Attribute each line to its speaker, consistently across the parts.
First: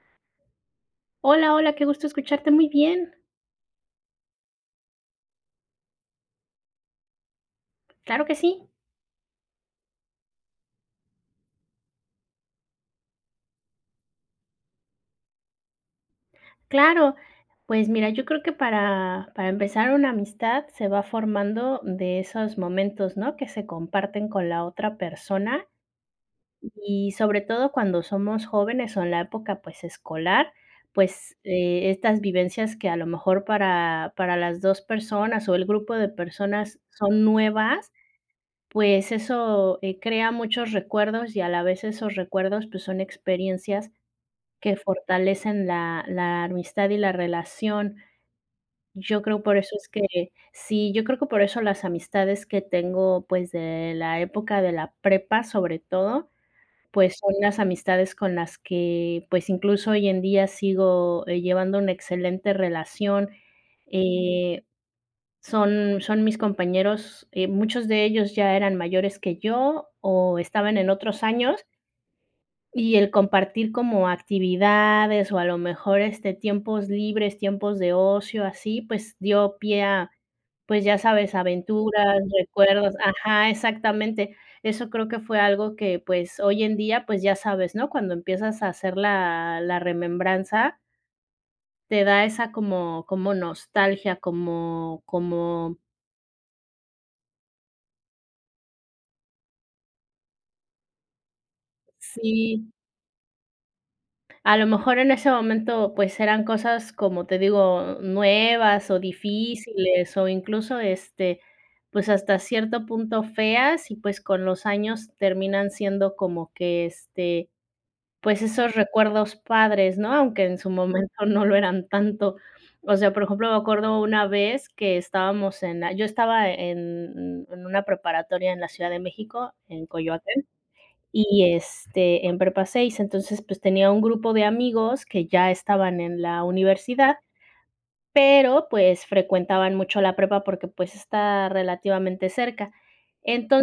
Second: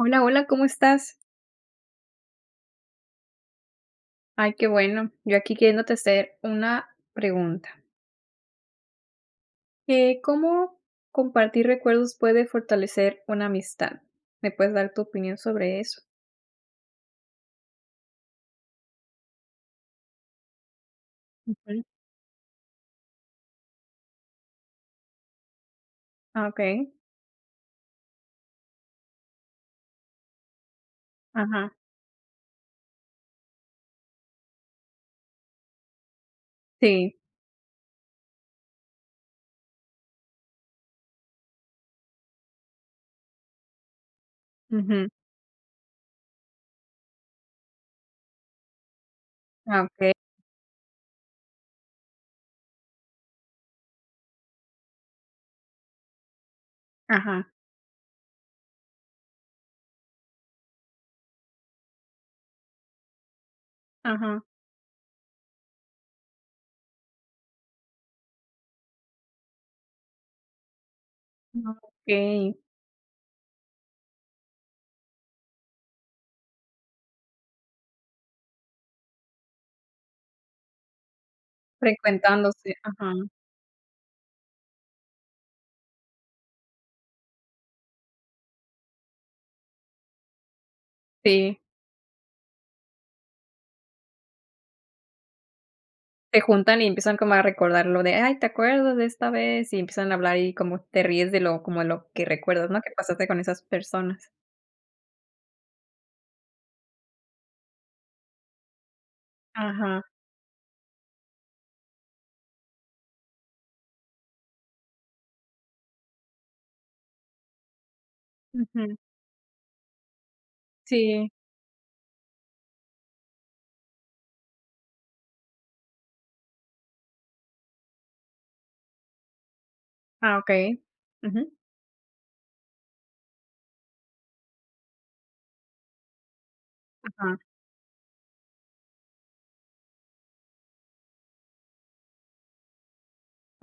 Speaker 1: Hola hola, ¿cómo estás?
Speaker 2: Hola hola, qué gusto escucharte, muy bien.
Speaker 1: Ay, qué bueno, yo aquí queriéndote hacer una pregunta.
Speaker 2: Claro que sí.
Speaker 1: Eh, ¿cómo compartir recuerdos puede fortalecer una amistad? ¿Me puedes dar tu opinión sobre eso?
Speaker 2: Claro, pues mira, yo creo que para para empezar una amistad se va formando
Speaker 1: Ujú.
Speaker 2: de esos momentos, ¿no?, que se comparten con la otra persona
Speaker 1: Ah, okey.
Speaker 2: y sobre todo cuando somos jóvenes o en la época, pues, escolar, pues,
Speaker 1: Ajá.
Speaker 2: eh, estas vivencias que a lo mejor para para las 2 personas o el grupo de personas
Speaker 1: Sí.
Speaker 2: son nuevas, pues eso, eh, crea muchos recuerdos y a la vez esos recuerdos pues son experiencias que
Speaker 1: Ujú.
Speaker 2: fortalecen la la amistad y la relación. Yo creo por eso
Speaker 1: Ah,
Speaker 2: es
Speaker 1: okey.
Speaker 2: que Sí yo creo que por eso las amistades que tengo, pues, de la época de la prepa, sobre todo, pues, son
Speaker 1: Ajá.
Speaker 2: las amistades con las que, pues, incluso hoy en día sigo, eh, llevando una excelente relación,
Speaker 1: Ajá.
Speaker 2: eh, son son mis compañeros, eh, muchos de ellos ya eran mayores que yo o estaban en otros años
Speaker 1: Ah, okey.
Speaker 2: y el compartir como actividades o a lo mejor, este, tiempos libres, tiempos de ocio así, pues dio pie a, pues ya sabes, aventuras,
Speaker 1: Frecuentándose,
Speaker 2: recuerdos
Speaker 1: ajá.
Speaker 2: Ajá, exactamente. Eso creo que fue algo que, pues hoy en día, pues ya sabes, ¿no?, cuando empiezas a hacer la la remembranza
Speaker 1: Sí.
Speaker 2: te da esa como como nostalgia, como como
Speaker 1: Se juntan y empiezan como a recordar lo de: "Ay, te acuerdas de esta vez", y empiezan a hablar y como te ríes de lo como a lo que recuerdas,
Speaker 2: Sí.
Speaker 1: ¿no?, que pasaste con esas personas.
Speaker 2: A lo mejor en ese momento, pues, eran cosas, como te digo, nuevas o
Speaker 1: Ajá.
Speaker 2: difíciles, o incluso este, pues hasta cierto punto feas y pues con los años terminan siendo como que este, pues esos
Speaker 1: Ujú.
Speaker 2: recuerdos padres, ¿no?, aunque en su momento
Speaker 1: Sí.
Speaker 2: no lo eran tanto, o sea, por ejemplo, me acuerdo una vez que estábamos en la yo estaba en en una preparatoria en la Ciudad de México, en
Speaker 1: Ah,
Speaker 2: Coyoacán,
Speaker 1: okey. Ujú.
Speaker 2: y, este, en Prepa 6, entonces, pues, tenía un grupo de amigos que ya estaban en la universidad,
Speaker 1: Ajá.
Speaker 2: pero pues frecuentaban mucho la prepa porque pues está relativamente cerca.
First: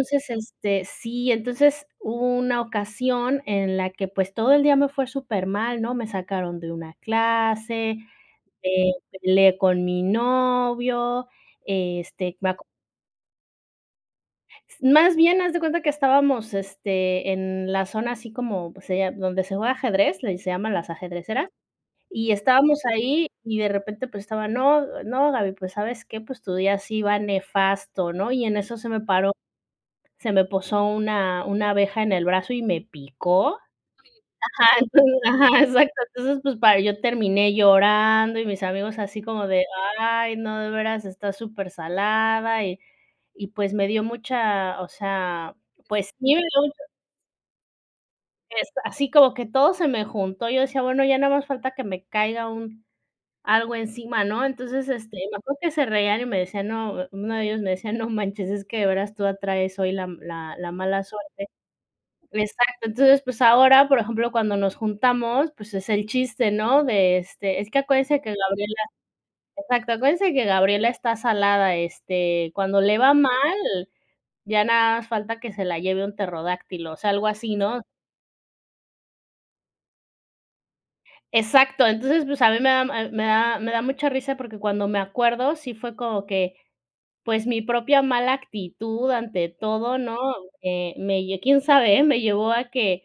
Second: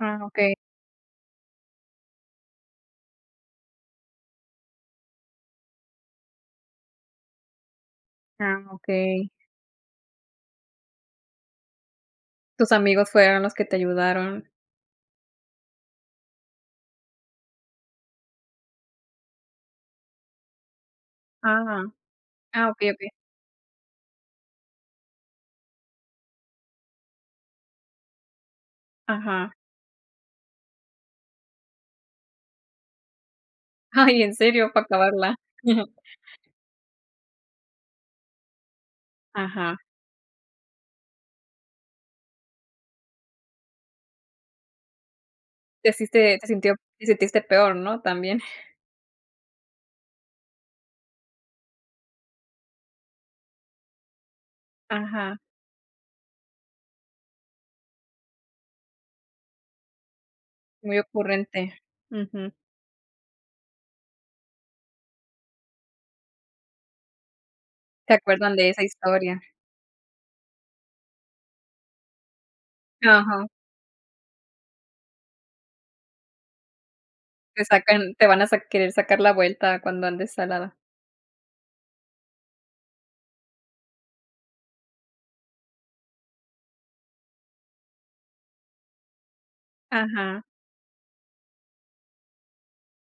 Speaker 1: Ah, okey.
Speaker 2: este sí, entonces hubo una ocasión en la que pues todo el día me fue supermal, ¿no?, me sacaron de una clase,
Speaker 1: Ah,
Speaker 2: me
Speaker 1: okey.
Speaker 2: peleé con mi novio, este, me acu
Speaker 1: Tus amigos fueron los que te ayudaron.
Speaker 2: más bien, haz de cuenta que estábamos, este, en la zona así como, pues sería donde se juega ajedrez, le se llama Las Ajedrecera,
Speaker 1: Ja ja,
Speaker 2: y
Speaker 1: ah
Speaker 2: estábamos
Speaker 1: okey okey.
Speaker 2: ahí y de repente, pues, estaba: "No no, Gaby, pues, ¿sabes qué?, pues, tu día sí va nefasto", ¿no?, y en eso se me paró
Speaker 1: Ajá.
Speaker 2: se me posó una una abeja en el brazo y me picó.
Speaker 1: Ay, en
Speaker 2: Ajá,
Speaker 1: serio, para
Speaker 2: enton
Speaker 1: acabarla.
Speaker 2: ajá, exacto, entonces, pues para yo terminé llorando y mis amigos así como de:
Speaker 1: Ajá.
Speaker 2: "Ay, no, de veras está supersalada" y y pues me dio mucha, o sea,
Speaker 1: Te
Speaker 2: pues
Speaker 1: hiciste te sintió
Speaker 2: [unintelligible]
Speaker 1: te sentiste peor, ¿no?, también.
Speaker 2: este, así como que todo se me juntó, yo decía: "Bueno, ya nada más falta que me caiga un algo encima, ¿no?". Entonces, este, me
Speaker 1: Ajá.
Speaker 2: acuerdo que se reían y me decían, no, uno de ellos me decía: "No manches, es que de veras tú atraes hoy la m la la
Speaker 1: Muy
Speaker 2: mala suerte".
Speaker 1: ocurrente, ujú.
Speaker 2: Exacto, entonces, pues ahora, por ejemplo, cuando nos juntamos, pues es el chiste, ¿no?, de este: "Es que
Speaker 1: Se
Speaker 2: acuérdense que
Speaker 1: acuerdan de
Speaker 2: Gabriela",
Speaker 1: esa historia.
Speaker 2: exacto: "Acuérdense que Gabriela está salada, este, cuando le va mal,
Speaker 1: Ajá.
Speaker 2: ya nada más falta que se la lleve un pterodáctilo", o sea, algo así,
Speaker 1: Te
Speaker 2: ¿no?
Speaker 1: sacan te van a sac querer sacar la vuelta cuando andes salada.
Speaker 2: Exacto, entonces, pues a mí me da m a me daba me da mucha risa porque cuando me acuerdo, sí fue como que, pues, mi propia mala actitud ante todo, ¿no?,
Speaker 1: Ajá.
Speaker 2: eh, me lle quién sabe, eh, me llevó a que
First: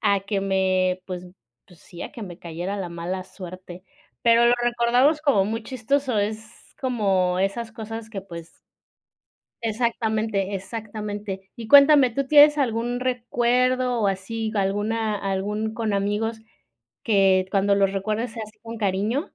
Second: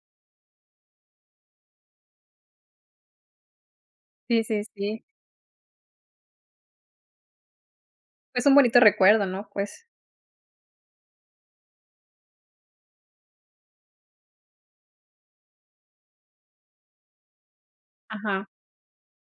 Speaker 2: a que me, pues pues, sí, a que me cayera la mala suerte.
Speaker 1: Sí
Speaker 2: Pero lo
Speaker 1: sí sí.
Speaker 2: recordamos como muy chistoso, es como esas cosas que,
Speaker 1: Es un
Speaker 2: pues
Speaker 1: bonito recuerdo, ¿no?, pues.
Speaker 2: Exactamente, exactamente. Y cuéntame, ¿tú tienes algún recuerdo o así, alguna algún con amigos que cuando los recuerdes sea
Speaker 1: Ajá.
Speaker 2: así con cariño?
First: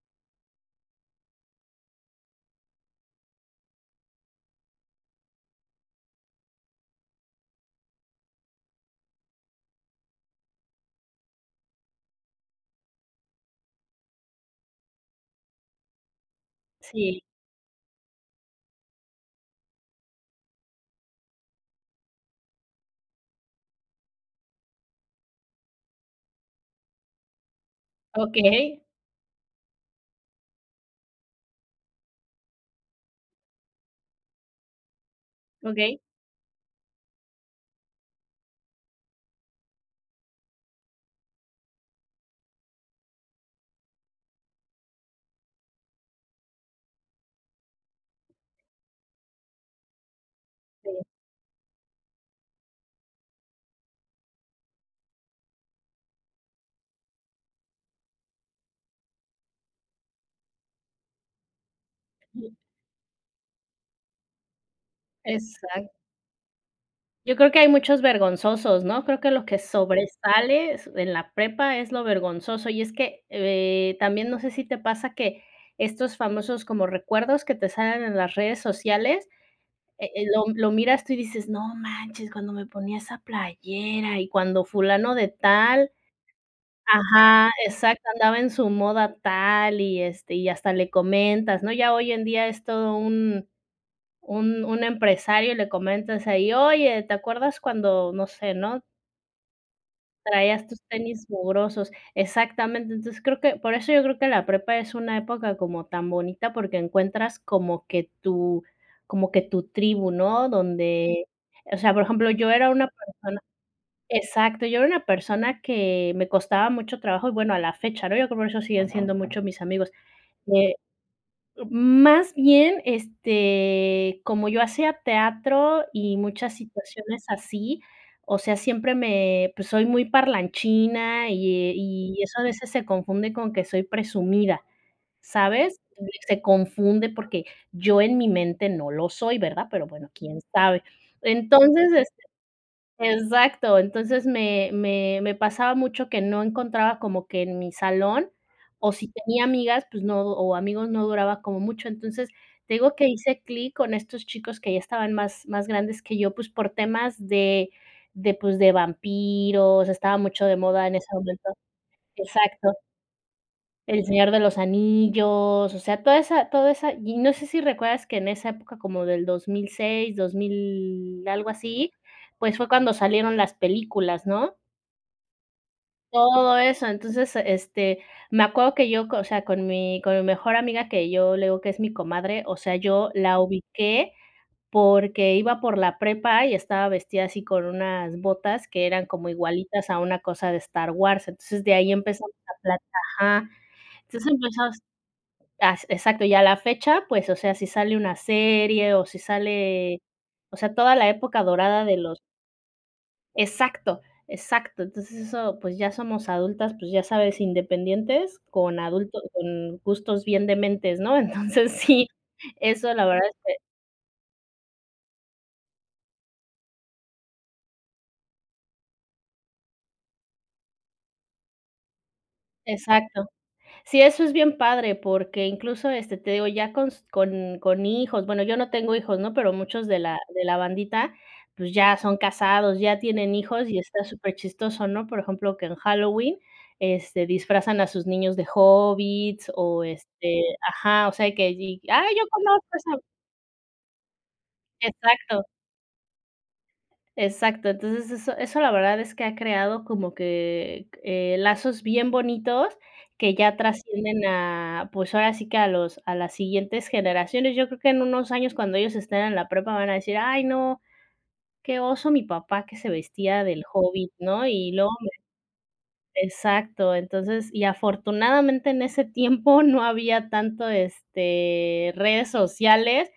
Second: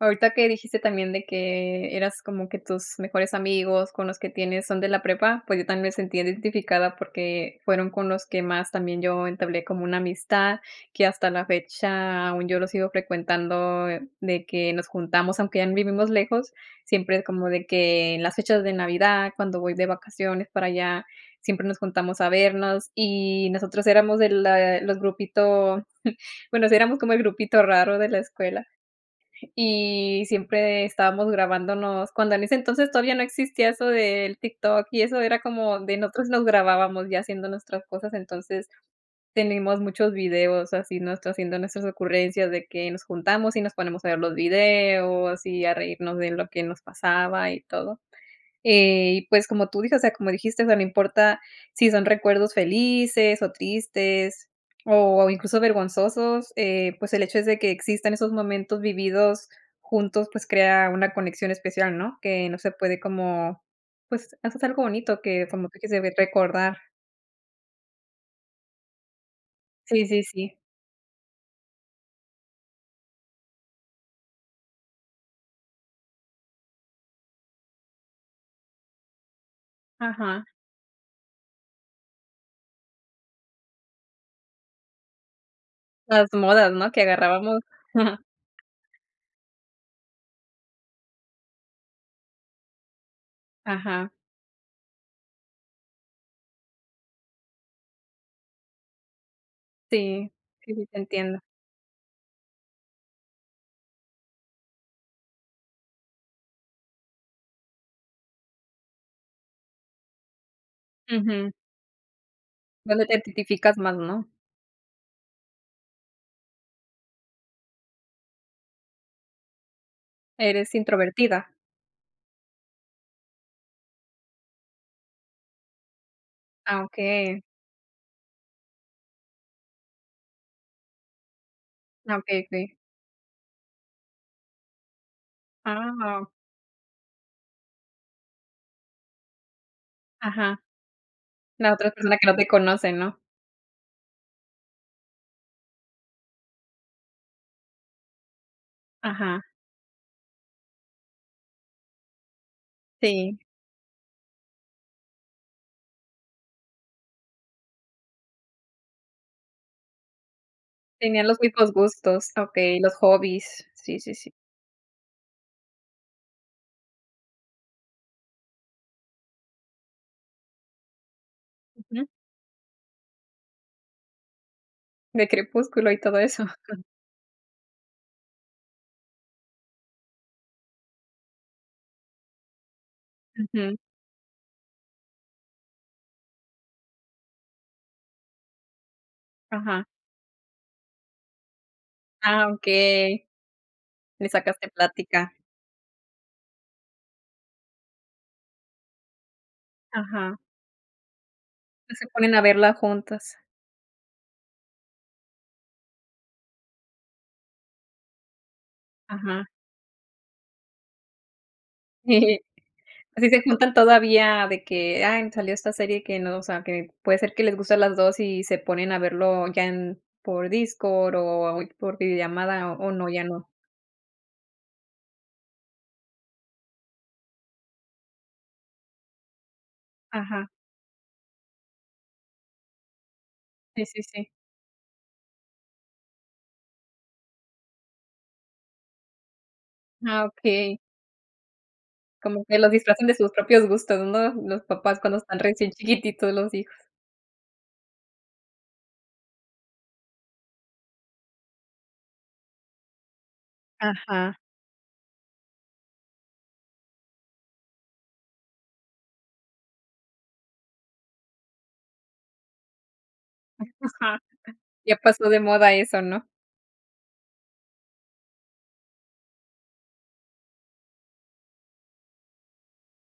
Speaker 1: Ahorita que dijiste también de que eras como que tus mejores amigos con los que tienes son de la prepa, pues, yo también me sentí identificada, porque fueron con los que más también yo entablé como una amistad. Que hasta la fecha aún yo los sigo frecuentando de que nos juntamos, aunque ya vivimos lejos, siempre
Speaker 2: Sí.
Speaker 1: es como de que en las fechas de Navidad, cuando voy de vacaciones para allá, siempre nos juntamos a vernos. Y nosotros éramos de la los grupito, bueno, o sea, éramos como el grupito raro de la escuela.
Speaker 2: Okey.
Speaker 1: Y siempre estábamos grabándonos, cuando en ese entonces todavía no existía eso del TikTok y eso. Era como de
Speaker 2: Okey.
Speaker 1: nosotros nos grabábamos ya haciendo nuestras cosas, entonces tenemos muchos videos así nosotros haciendo nuestras ocurrencias de que nos juntamos, y nos ponemos a ver los videos, y a reírnos de lo que nos pasaba y todo. Y pues como tú dices, o sea, como dijiste, o sea, no
Speaker 2: Sí.
Speaker 1: importa sí son recuerdos felices o tristes, o incluso, vergonzosos, eh, pues, el hecho es de que existan esos momentos vividos juntos, pues crea una conexión especial, ¿no? Que
Speaker 2: Sí.
Speaker 1: no se puede como, pues, haces algo bonito que como
Speaker 2: Exacto.
Speaker 1: [unintelligible] recordar.
Speaker 2: Yo creo que hay muchos vergonzosos, ¿no?, creo que lo que
Speaker 1: Sí, sí, sí.
Speaker 2: sobresales en la prepa es lo vergonzoso. Y es que, eh, también no sé sí te pasa que estos famosos como recuerdos que te salen en las redes sociales, eh eh, lo
Speaker 1: Ajá.
Speaker 2: lo miras tú, y dices: "No manches, cuando me ponía esa playera y cuando fulano de tal."
Speaker 1: Las modas, ¿no?, que
Speaker 2: Ajá,
Speaker 1: agarrábamos.
Speaker 2: exacto, andaba en su moda tal, y este, y hasta le comentas, ¿no? Ya hoy en día es todo un
Speaker 1: Ajá.
Speaker 2: un un empresario le comentas ahí: "Oye, te acuerdas cuando, no sé", ¿no?
Speaker 1: Sí,
Speaker 2: Traías
Speaker 1: sí,
Speaker 2: tus
Speaker 1: sí te
Speaker 2: tenis
Speaker 1: entiendo.
Speaker 2: mugrosos, exactamente. Entonces, creo que, por eso yo creo que la prepa es una época como tan bonita, porque, encuentras como que tu como que tu tribu, ¿no?, donde,
Speaker 1: Ujú.
Speaker 2: o sea, por ejemplo, yo era una
Speaker 1: Donde te
Speaker 2: persona
Speaker 1: identificas más, ¿no?
Speaker 2: exacto, yo era una persona que me costaba mucho trabajo y, bueno, a la fecha, ¿no?, yo creo que por eso siguen siendo mucho mis amigos.
Speaker 1: ¿Eres
Speaker 2: Eh,
Speaker 1: introvertida?
Speaker 2: más bien, este, como yo hacía teatro y muchas
Speaker 1: Ah,
Speaker 2: situaciones
Speaker 1: okey.
Speaker 2: así, o sea, siempre me, pues, soy muy parlanchina y, eh,
Speaker 1: Ah,
Speaker 2: y
Speaker 1: okey,
Speaker 2: eso a veces
Speaker 1: okey.
Speaker 2: se confunde con que soy presumida, ¿sabes? Entonces
Speaker 1: Wao.
Speaker 2: se confunde, porque yo en mi mente no lo soy, ¿verdad?, pero, bueno, quién
Speaker 1: Ajá,
Speaker 2: sabe.
Speaker 1: la
Speaker 2: Entonces
Speaker 1: otra persona
Speaker 2: este,
Speaker 1: que no te conoce, ¿no?
Speaker 2: exacto. Entonces me me me pasaba mucho que no encontraba como que en mi salón, o si tenía
Speaker 1: Ajá.
Speaker 2: amigas, pues no, o amigos no duraba como mucho. Entonces, te digo que
Speaker 1: Sí.
Speaker 2: hice clic con estos chicos que ya estaban más más grandes que yo, pues, por temas de de pues, de vampiros, estaba mucho de moda en ese
Speaker 1: Tenía los
Speaker 2: momento,
Speaker 1: mismos gustos,
Speaker 2: exacto
Speaker 1: okey, los hobbies. Sí,
Speaker 2: el
Speaker 1: sí, sí.
Speaker 2: Señor de los Anillos, o sea, toda esa toda esa y no sé si recuerdas que en esa época como del 2006, 2000, algo así,
Speaker 1: Ujú.
Speaker 2: pues, fue cuando salieron las películas, ¿no?
Speaker 1: De Crepúsculo y todo eso.
Speaker 2: Todo eso. Entonces, este, me acuerdo que yo, o sea, con mi con mi mejor amiga, que yo, le digo que es mi comadre, o sea, yo la
Speaker 1: Ujú.
Speaker 2: ubiqué porque iba por la prepa y estaba vestida así con unas botas que eran como
Speaker 1: Ajá.
Speaker 2: igualitas a una cosa de Star Wars. Entonces de ahí empezamos
Speaker 1: Ah,
Speaker 2: a plat
Speaker 1: okey.
Speaker 2: ajá.
Speaker 1: Le
Speaker 2: Entonces
Speaker 1: sacaste
Speaker 2: empezamos,
Speaker 1: plática.
Speaker 2: as exacto, y a la fecha pues, o sea, si sale una serie, o si sale,
Speaker 1: Ajá.
Speaker 2: o sea, toda la época dorada
Speaker 1: O
Speaker 2: de
Speaker 1: se
Speaker 2: los
Speaker 1: ponen a verla juntas.
Speaker 2: Exacto, exacto. Entonces, eso, pues, ya somos adultas, pues, ya sabes independientes con adulto
Speaker 1: Ajá.
Speaker 2: con gustos bien dementes, ¿no? Entonces, sí,
Speaker 1: Sí,
Speaker 2: eso la verdad
Speaker 1: así
Speaker 2: es
Speaker 1: se
Speaker 2: que
Speaker 1: juntan todavía de que, ay salió esta serie que no, o sea, que puede ser que les guste a las 2, y se ponen a verlo ya en por Discord o por videollamada, ¿o no, ya
Speaker 2: Exacto.
Speaker 1: no?
Speaker 2: Sí, eso es bien padre, porque incluso, este, te digo, ya con s con con hijos, bueno, yo no tengo hijos, ¿no?, pero muchos de la de
Speaker 1: Ajá.
Speaker 2: la bandita, pues, ya son casados, ya tienen hijos y
Speaker 1: Sí,
Speaker 2: está
Speaker 1: sí, sí.
Speaker 2: superchistoso, ¿no?, por ejemplo, que en Halloween, este, disfrazan a sus niños de hobbits, o
Speaker 1: Ah,
Speaker 2: este,
Speaker 1: okey.
Speaker 2: ajá, o sea, y que, ay, yo
Speaker 1: Como que
Speaker 2: conozco
Speaker 1: los
Speaker 2: esa
Speaker 1: disfrazan de sus propios gustos, ¿no? Los papás, cuando están
Speaker 2: Exacto.
Speaker 1: recién chiquititos los hijos.
Speaker 2: Exacto, entonces, eso eso la verdad es que ha creado como que, eh, lazos bien bonitos que ya trascienden
Speaker 1: Ajá.
Speaker 2: a, pues, ahora sí que a los a las siguientes generaciones. Yo creo que en unos años cuando ellos estén en la prepa van a decir: "Ay no, qué oso mi papá que se vestía del hobbit",
Speaker 1: [unintelligible]
Speaker 2: ¿no?, y luego
Speaker 1: Ya
Speaker 2: me
Speaker 1: pasó de moda eso, ¿no?
Speaker 2: exacto. Entonces, y afortunadamente en ese tiempo no había tanto este, redes sociales,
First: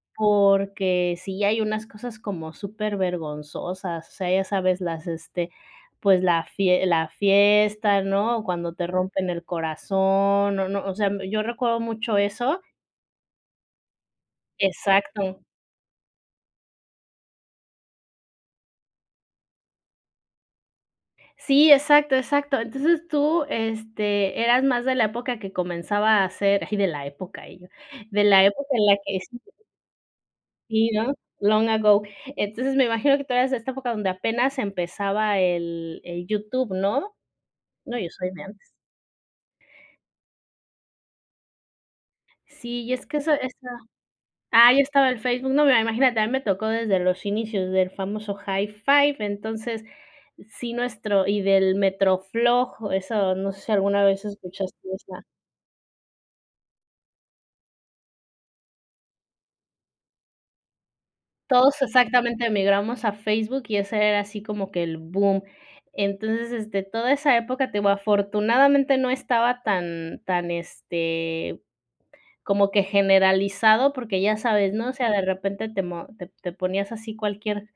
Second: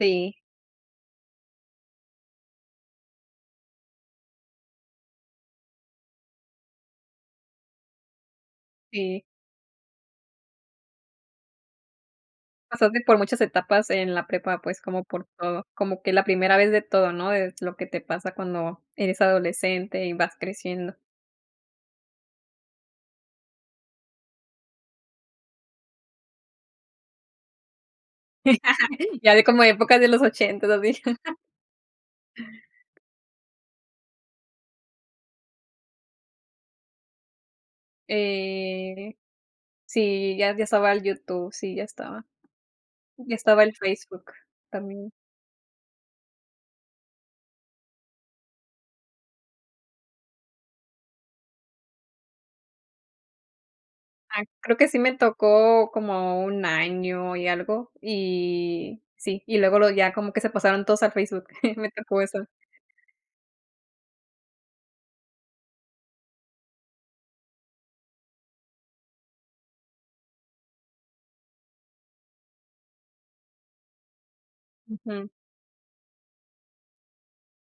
Speaker 1: Sí.
Speaker 2: porque sí hay unas cosas como supervergonzosas. O sea, ya sabes, las este, pues la fie la fiesta, ¿no? O cuando te
Speaker 1: Sí.
Speaker 2: rompen el corazón, no no, sea, yo recuerdo mucho eso.
Speaker 1: Pasaste por muchas etapas en la prepa, pues, como por
Speaker 2: Exacto.
Speaker 1: todo, como que la primera vez de todo, ¿no? Es lo que te pasa cuando eres adolescente y vas creciendo.
Speaker 2: Sí, exacto exacto. Entonces tú, este, eras más de la época que comenzaba a hacer, ay de la época ella, de la época en la que es
Speaker 1: Ya de como
Speaker 2: [unintelligible]
Speaker 1: épocas de los ochentas,
Speaker 2: sí,
Speaker 1: así.
Speaker 2: ¿no?, long ago. Entonces, me imagino que todavía es esta época donde apenas empezaba el el YouTube, ¿no? No, yo soy de antes.
Speaker 1: Eh, sí, ya ya estaba el YouTube, sí, ya estaba.
Speaker 2: Sí, y es que eso
Speaker 1: Ya estaba
Speaker 2: esa.
Speaker 1: el Facebook
Speaker 2: Ah, ya estaba
Speaker 1: también.
Speaker 2: el Facebook, no, mira, imagínate, a mi me tocó desde los inicios del famoso, Hi5, entonces, sí nuestro y del MetroFLOG, eso, no sé, si alguna vez
Speaker 1: Ah, creo
Speaker 2: escuchaste
Speaker 1: que sí me
Speaker 2: esa
Speaker 1: tocó como 1 año y algo, y sí, y luego lo ya como que se pasaron todos a Facebook,
Speaker 2: Todos
Speaker 1: me tocó eso.
Speaker 2: exactamente migramos a Facebook y ese era así como que el boom. Entonces este, toda esa época, te digo, afortunadamente no estaba tan tan este, como que generalizado, porque, ya sabes, ¿no?, o sea, de
Speaker 1: Ujú.
Speaker 2: repente te mo te te ponías así cualquier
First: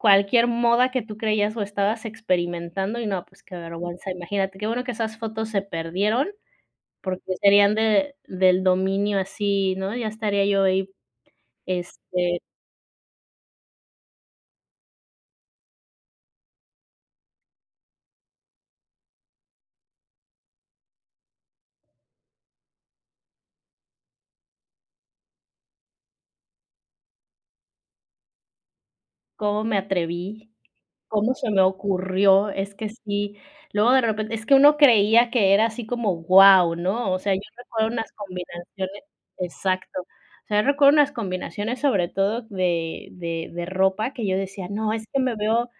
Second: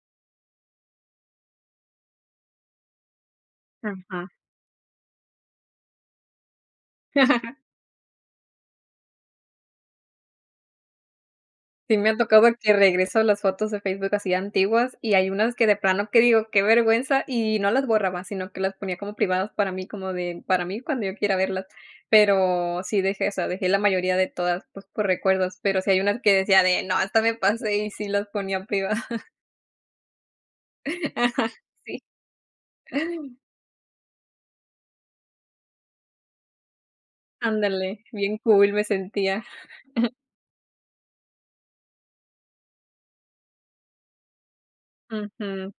Speaker 2: cualquier moda que tú creías o estabas experimentando. Y no, pues, qué vergüenza.
Speaker 1: Ajá.
Speaker 2: Imagínate, qué bueno que esas fotos se perdieron, porque serían de, del dominio así, ¿no?, ya estaría yo ahí.
Speaker 1: Sí me ha
Speaker 2: Este
Speaker 1: tocado que regreso a las fotos de Facebook así antiguas, y hay unas que de plano que digo, qué vergüenza, y no las borraba, sino que las ponía como privadas para mí, como de para mí, cuando yo quiera verlas. Pero, sí dejé esa, dejé la mayoría de todas, pues, por recuerdos, pero, sí hay unas que decía de no, esta me pasé y sí las ponía privadas.
Speaker 2: ¿Cómo me atreví, cómo se me
Speaker 1: Sí.
Speaker 2: ocurrió? Es que sí, luego de repente es que uno creía que era así como wao, ¿no?, o sea, yo recuerdo
Speaker 1: Ándale,
Speaker 2: unas
Speaker 1: bien cool me
Speaker 2: combinaciones,
Speaker 1: sentía.
Speaker 2: exacto. O sea, yo recuerdo unas combinaciones, sobre todo de de de ropa que yo decía: "No, es que me veo
Speaker 1: Ujú.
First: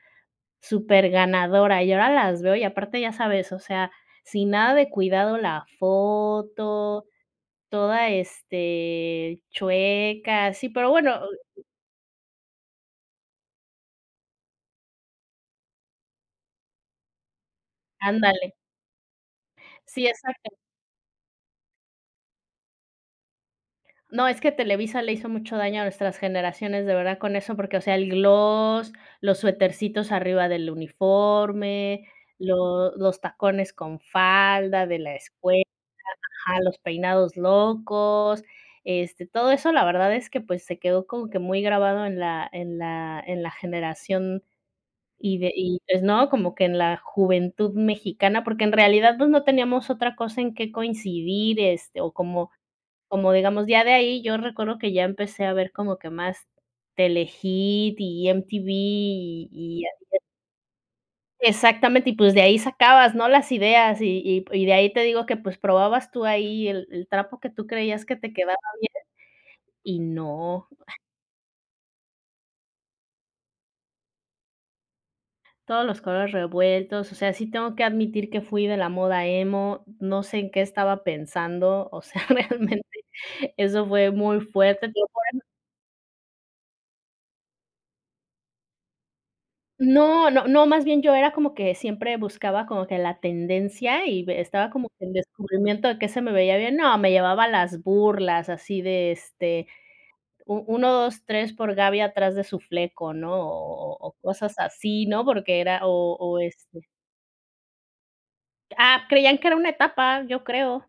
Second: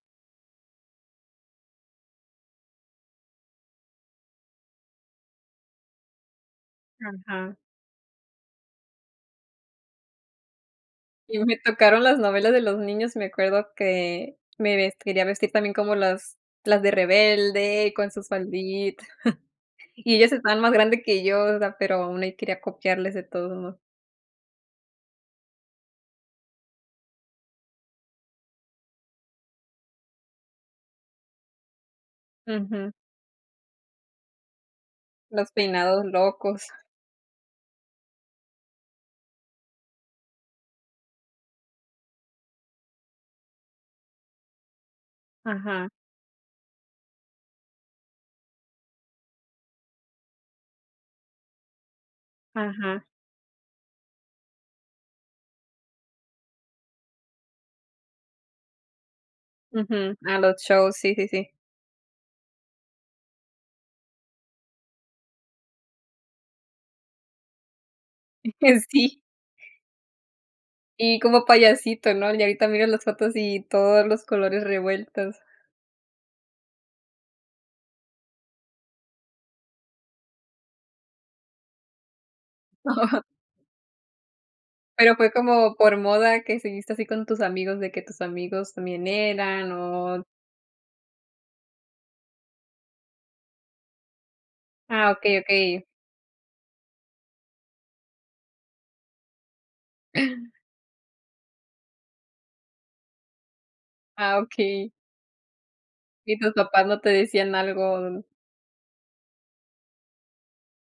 Speaker 2: superganadora". Y ahora las veo y aparte ya sabes, o sea, sin nada de cuidado la foto,
Speaker 1: Ajá.
Speaker 2: toda, este, chueca. Sí, pero bueno
Speaker 1: Y me
Speaker 2: oh
Speaker 1: tocaron las novelas de los niños, y me acuerdo que me ves quería vestir también como las las de rebelde con su
Speaker 2: Ándale.
Speaker 1: faldita.
Speaker 2: Sí,
Speaker 1: Y ellas
Speaker 2: exacto.
Speaker 1: estaban más grande que yo, o sea, pero, aún ahí quería copiarles de todos modos.
Speaker 2: No, es que Televisa le hizo mucho daño a nuestras generaciones, de verdad, con eso, porque, o sea, el gloss, los suetercitos arriba del uniforme,
Speaker 1: Ujú.
Speaker 2: lo los tacones con falda de la
Speaker 1: Los
Speaker 2: escuela,
Speaker 1: peinados
Speaker 2: ajá,
Speaker 1: locos.
Speaker 2: los peinados locos, este, todo eso la verdad es que, pues, se quedó como que muy grabado en la en la en la generación. Y de y
Speaker 1: Ajá.
Speaker 2: pues no, como que en la juventud mexicana, porque, en realidad pues no teníamos otra cosa en qué coincidir, este, o como
Speaker 1: Ajá.
Speaker 2: como digamos ya de ahí, yo recuerdo que ya empecé a ver como que más Telehit y MTV y y así
Speaker 1: Ujú,
Speaker 2: de
Speaker 1: a los shows, sí, sí, sí.
Speaker 2: exactamente y pues, de ahí sacabas, ¿no?, las ideas y y y de ahí te digo que pues, probabas tú ahí, el el trapo que tú creías que te quedaba bien
Speaker 1: [unintelligible]
Speaker 2: y no.
Speaker 1: Y como payasito, ¿no?, y ahorita miro las fotos y todos los colores revueltos.
Speaker 2: Todos los colores revueltos. O sea, sí tengo que admitir que fui de la moda emo, no sé, en qué estaba pensando, o sea, realmente eso fue muy fuerte, te digo
Speaker 1: Pero,
Speaker 2: por
Speaker 1: fue
Speaker 2: [unintelligible]
Speaker 1: como por moda que seguiste así con tus amigos, de que tus amigos también, eran o
Speaker 2: No, no, no, más bien yo era como que siempre buscaba como que la tendencia y b estaba como que
Speaker 1: Ah,
Speaker 2: en
Speaker 1: okey, okey.
Speaker 2: descubrimiento de qué se me veía bien. No, me llevaba las burlas, así de, este, u 1, 2, 3, por Gaby atrás de su fleco, ¿no? O o o
Speaker 1: Ah,
Speaker 2: cosas
Speaker 1: okey.
Speaker 2: así, ¿no? Porque era o o
Speaker 1: Y tus
Speaker 2: este
Speaker 1: papás no te decían algo
Speaker 2: Ah, creían que era una etapa, yo creo.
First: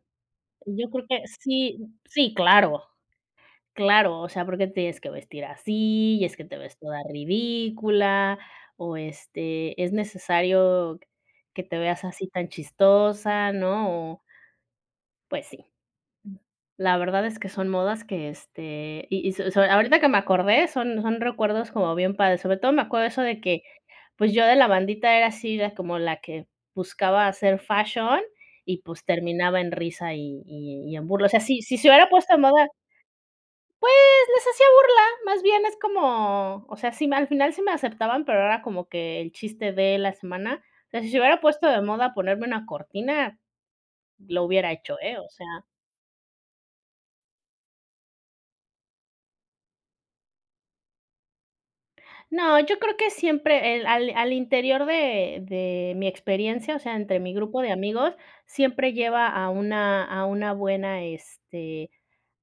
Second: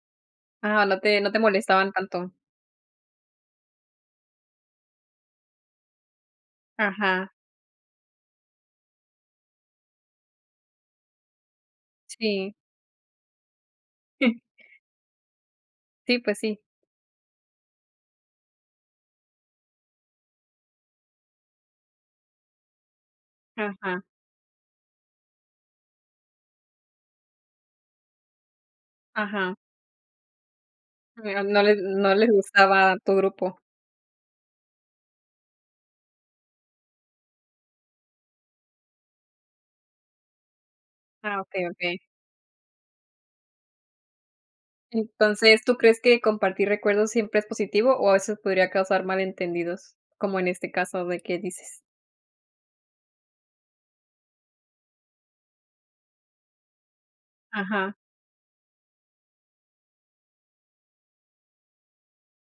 Speaker 1: Ah,
Speaker 2: Yo
Speaker 1: no
Speaker 2: creo
Speaker 1: te
Speaker 2: que
Speaker 1: no te
Speaker 2: sí,
Speaker 1: molestaban tanto.
Speaker 2: sí, claro. Claro, o sea, ¿por qué te tienes que vestir así? Y es que te ves toda
Speaker 1: Ajá.
Speaker 2: ridícula, o este, ¿es necesario que te veas así tan
Speaker 1: Sí.
Speaker 2: chistosa?, ¿no?, o Pues sí.
Speaker 1: Sí, pues, sí.
Speaker 2: La verdad es que son modas que, este, y y so so, ahorita que me acordé son son recuerdos como bien padres. Sobre todo, me acuerdo eso de que,
Speaker 1: Ajá.
Speaker 2: pues, yo de la bandita era así la como la que buscaba hacer fashion y, pues,
Speaker 1: Ajá.
Speaker 2: terminaba en risa y y y en burla. O sea,
Speaker 1: [unintelligible]
Speaker 2: si
Speaker 1: No
Speaker 2: si
Speaker 1: les
Speaker 2: se hubiera
Speaker 1: no les
Speaker 2: puesto de moda
Speaker 1: gustaba tu grupo.
Speaker 2: pues, les hacía burla, más bien es como, o sea, si m al final sí me aceptaban, pero era como que el chiste de la semana. O sea, si se
Speaker 1: Ah,
Speaker 2: hubiera
Speaker 1: okey,
Speaker 2: puesto de
Speaker 1: okey.
Speaker 2: moda ponerme una cortina, lo hubiera hecho, eh, o sea
Speaker 1: Entonces, ¿tú crees que compartir recuerdos, siempre es positivo, o a veces podría causar malentendidos? Como en este caso, de que dices.
Speaker 2: No, yo creo que siempre el al al interior de de mi experiencia, o sea, entre mi grupo de
Speaker 1: Ajá.
Speaker 2: amigos, siempre lleva a una a una buena, este,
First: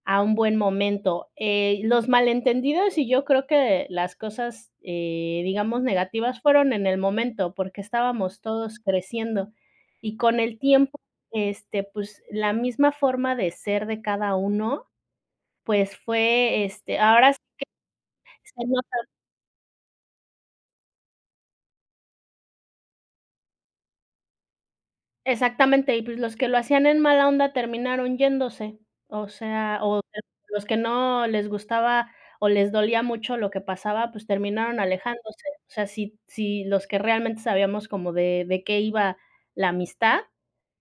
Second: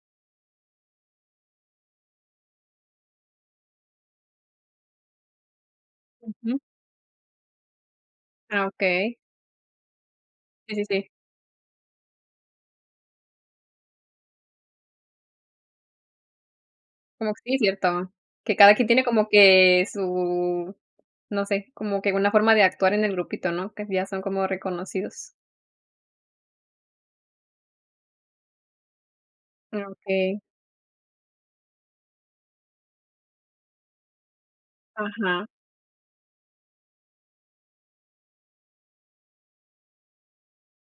Speaker 2: a un buen momento. Eh, los malentendidos y yo creo que las cosas, eh, digamos negativas,
Speaker 1: Ujú.
Speaker 2: fueron en el momento, porque estábamos
Speaker 1: Ah,
Speaker 2: todos
Speaker 1: okey.
Speaker 2: creciendo. Y con el
Speaker 1: Sí, sí,
Speaker 2: tiempo
Speaker 1: sí.
Speaker 2: este, pues, la misma forma de ser de cada uno, pues, fue, este,
Speaker 1: Como
Speaker 2: ahora sí
Speaker 1: que sí, ¿cierto?,
Speaker 2: que
Speaker 1: que
Speaker 2: se
Speaker 1: cada quien tiene
Speaker 2: nota
Speaker 1: como que su no sé, como que una forma de actuar en el grupito, ¿no?, que ya son como reconocidos.
Speaker 2: Exactamente, y pues, los que lo hacían en mala onda terminaron yéndose, o sea,
Speaker 1: Ah,
Speaker 2: o
Speaker 1: okey.
Speaker 2: los que no les gustaba, o les dolía mucho lo que pasaba, pues, terminaron alejándose,
Speaker 1: Ajá.
Speaker 2: o sea, si si los que realmente sabíamos como de de qué iba la amistad,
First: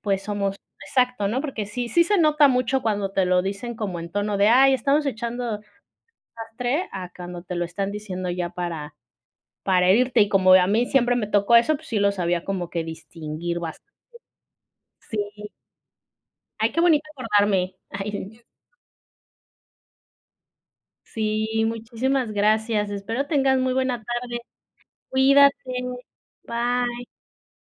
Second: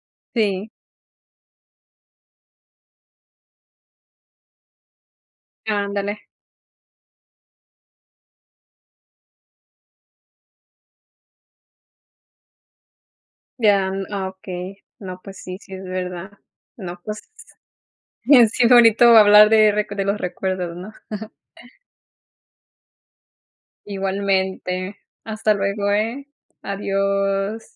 Speaker 2: pues, somos
Speaker 1: Sí.
Speaker 2: exacto, ¿no?, porque, sí sí se nota mucho cuando te lo dicen como en tono de: "Ay estamos echando
Speaker 1: Ándale.
Speaker 2: desastre" a cuando te lo están diciendo ya para para herirte. Y como a mí siempre me tocó eso, pues sí lo sabía como que distinguir
Speaker 1: Ya,
Speaker 2: bastante.
Speaker 1: n ah, okey, no, pues
Speaker 2: Sí.
Speaker 1: sí, sí es verdad,
Speaker 2: Ay, qué
Speaker 1: no,
Speaker 2: bonito
Speaker 1: pues,
Speaker 2: acordarme. Ay [unintelligible]
Speaker 1: sí, sí es bonito hablar de rec de los recuerdos, ¿no?
Speaker 2: Sí, muchísimas gracias. Espero tengas muy buena tarde.
Speaker 1: Igualmente.
Speaker 2: Cuídate,
Speaker 1: Hasta luego, eh,
Speaker 2: bye.
Speaker 1: adiós.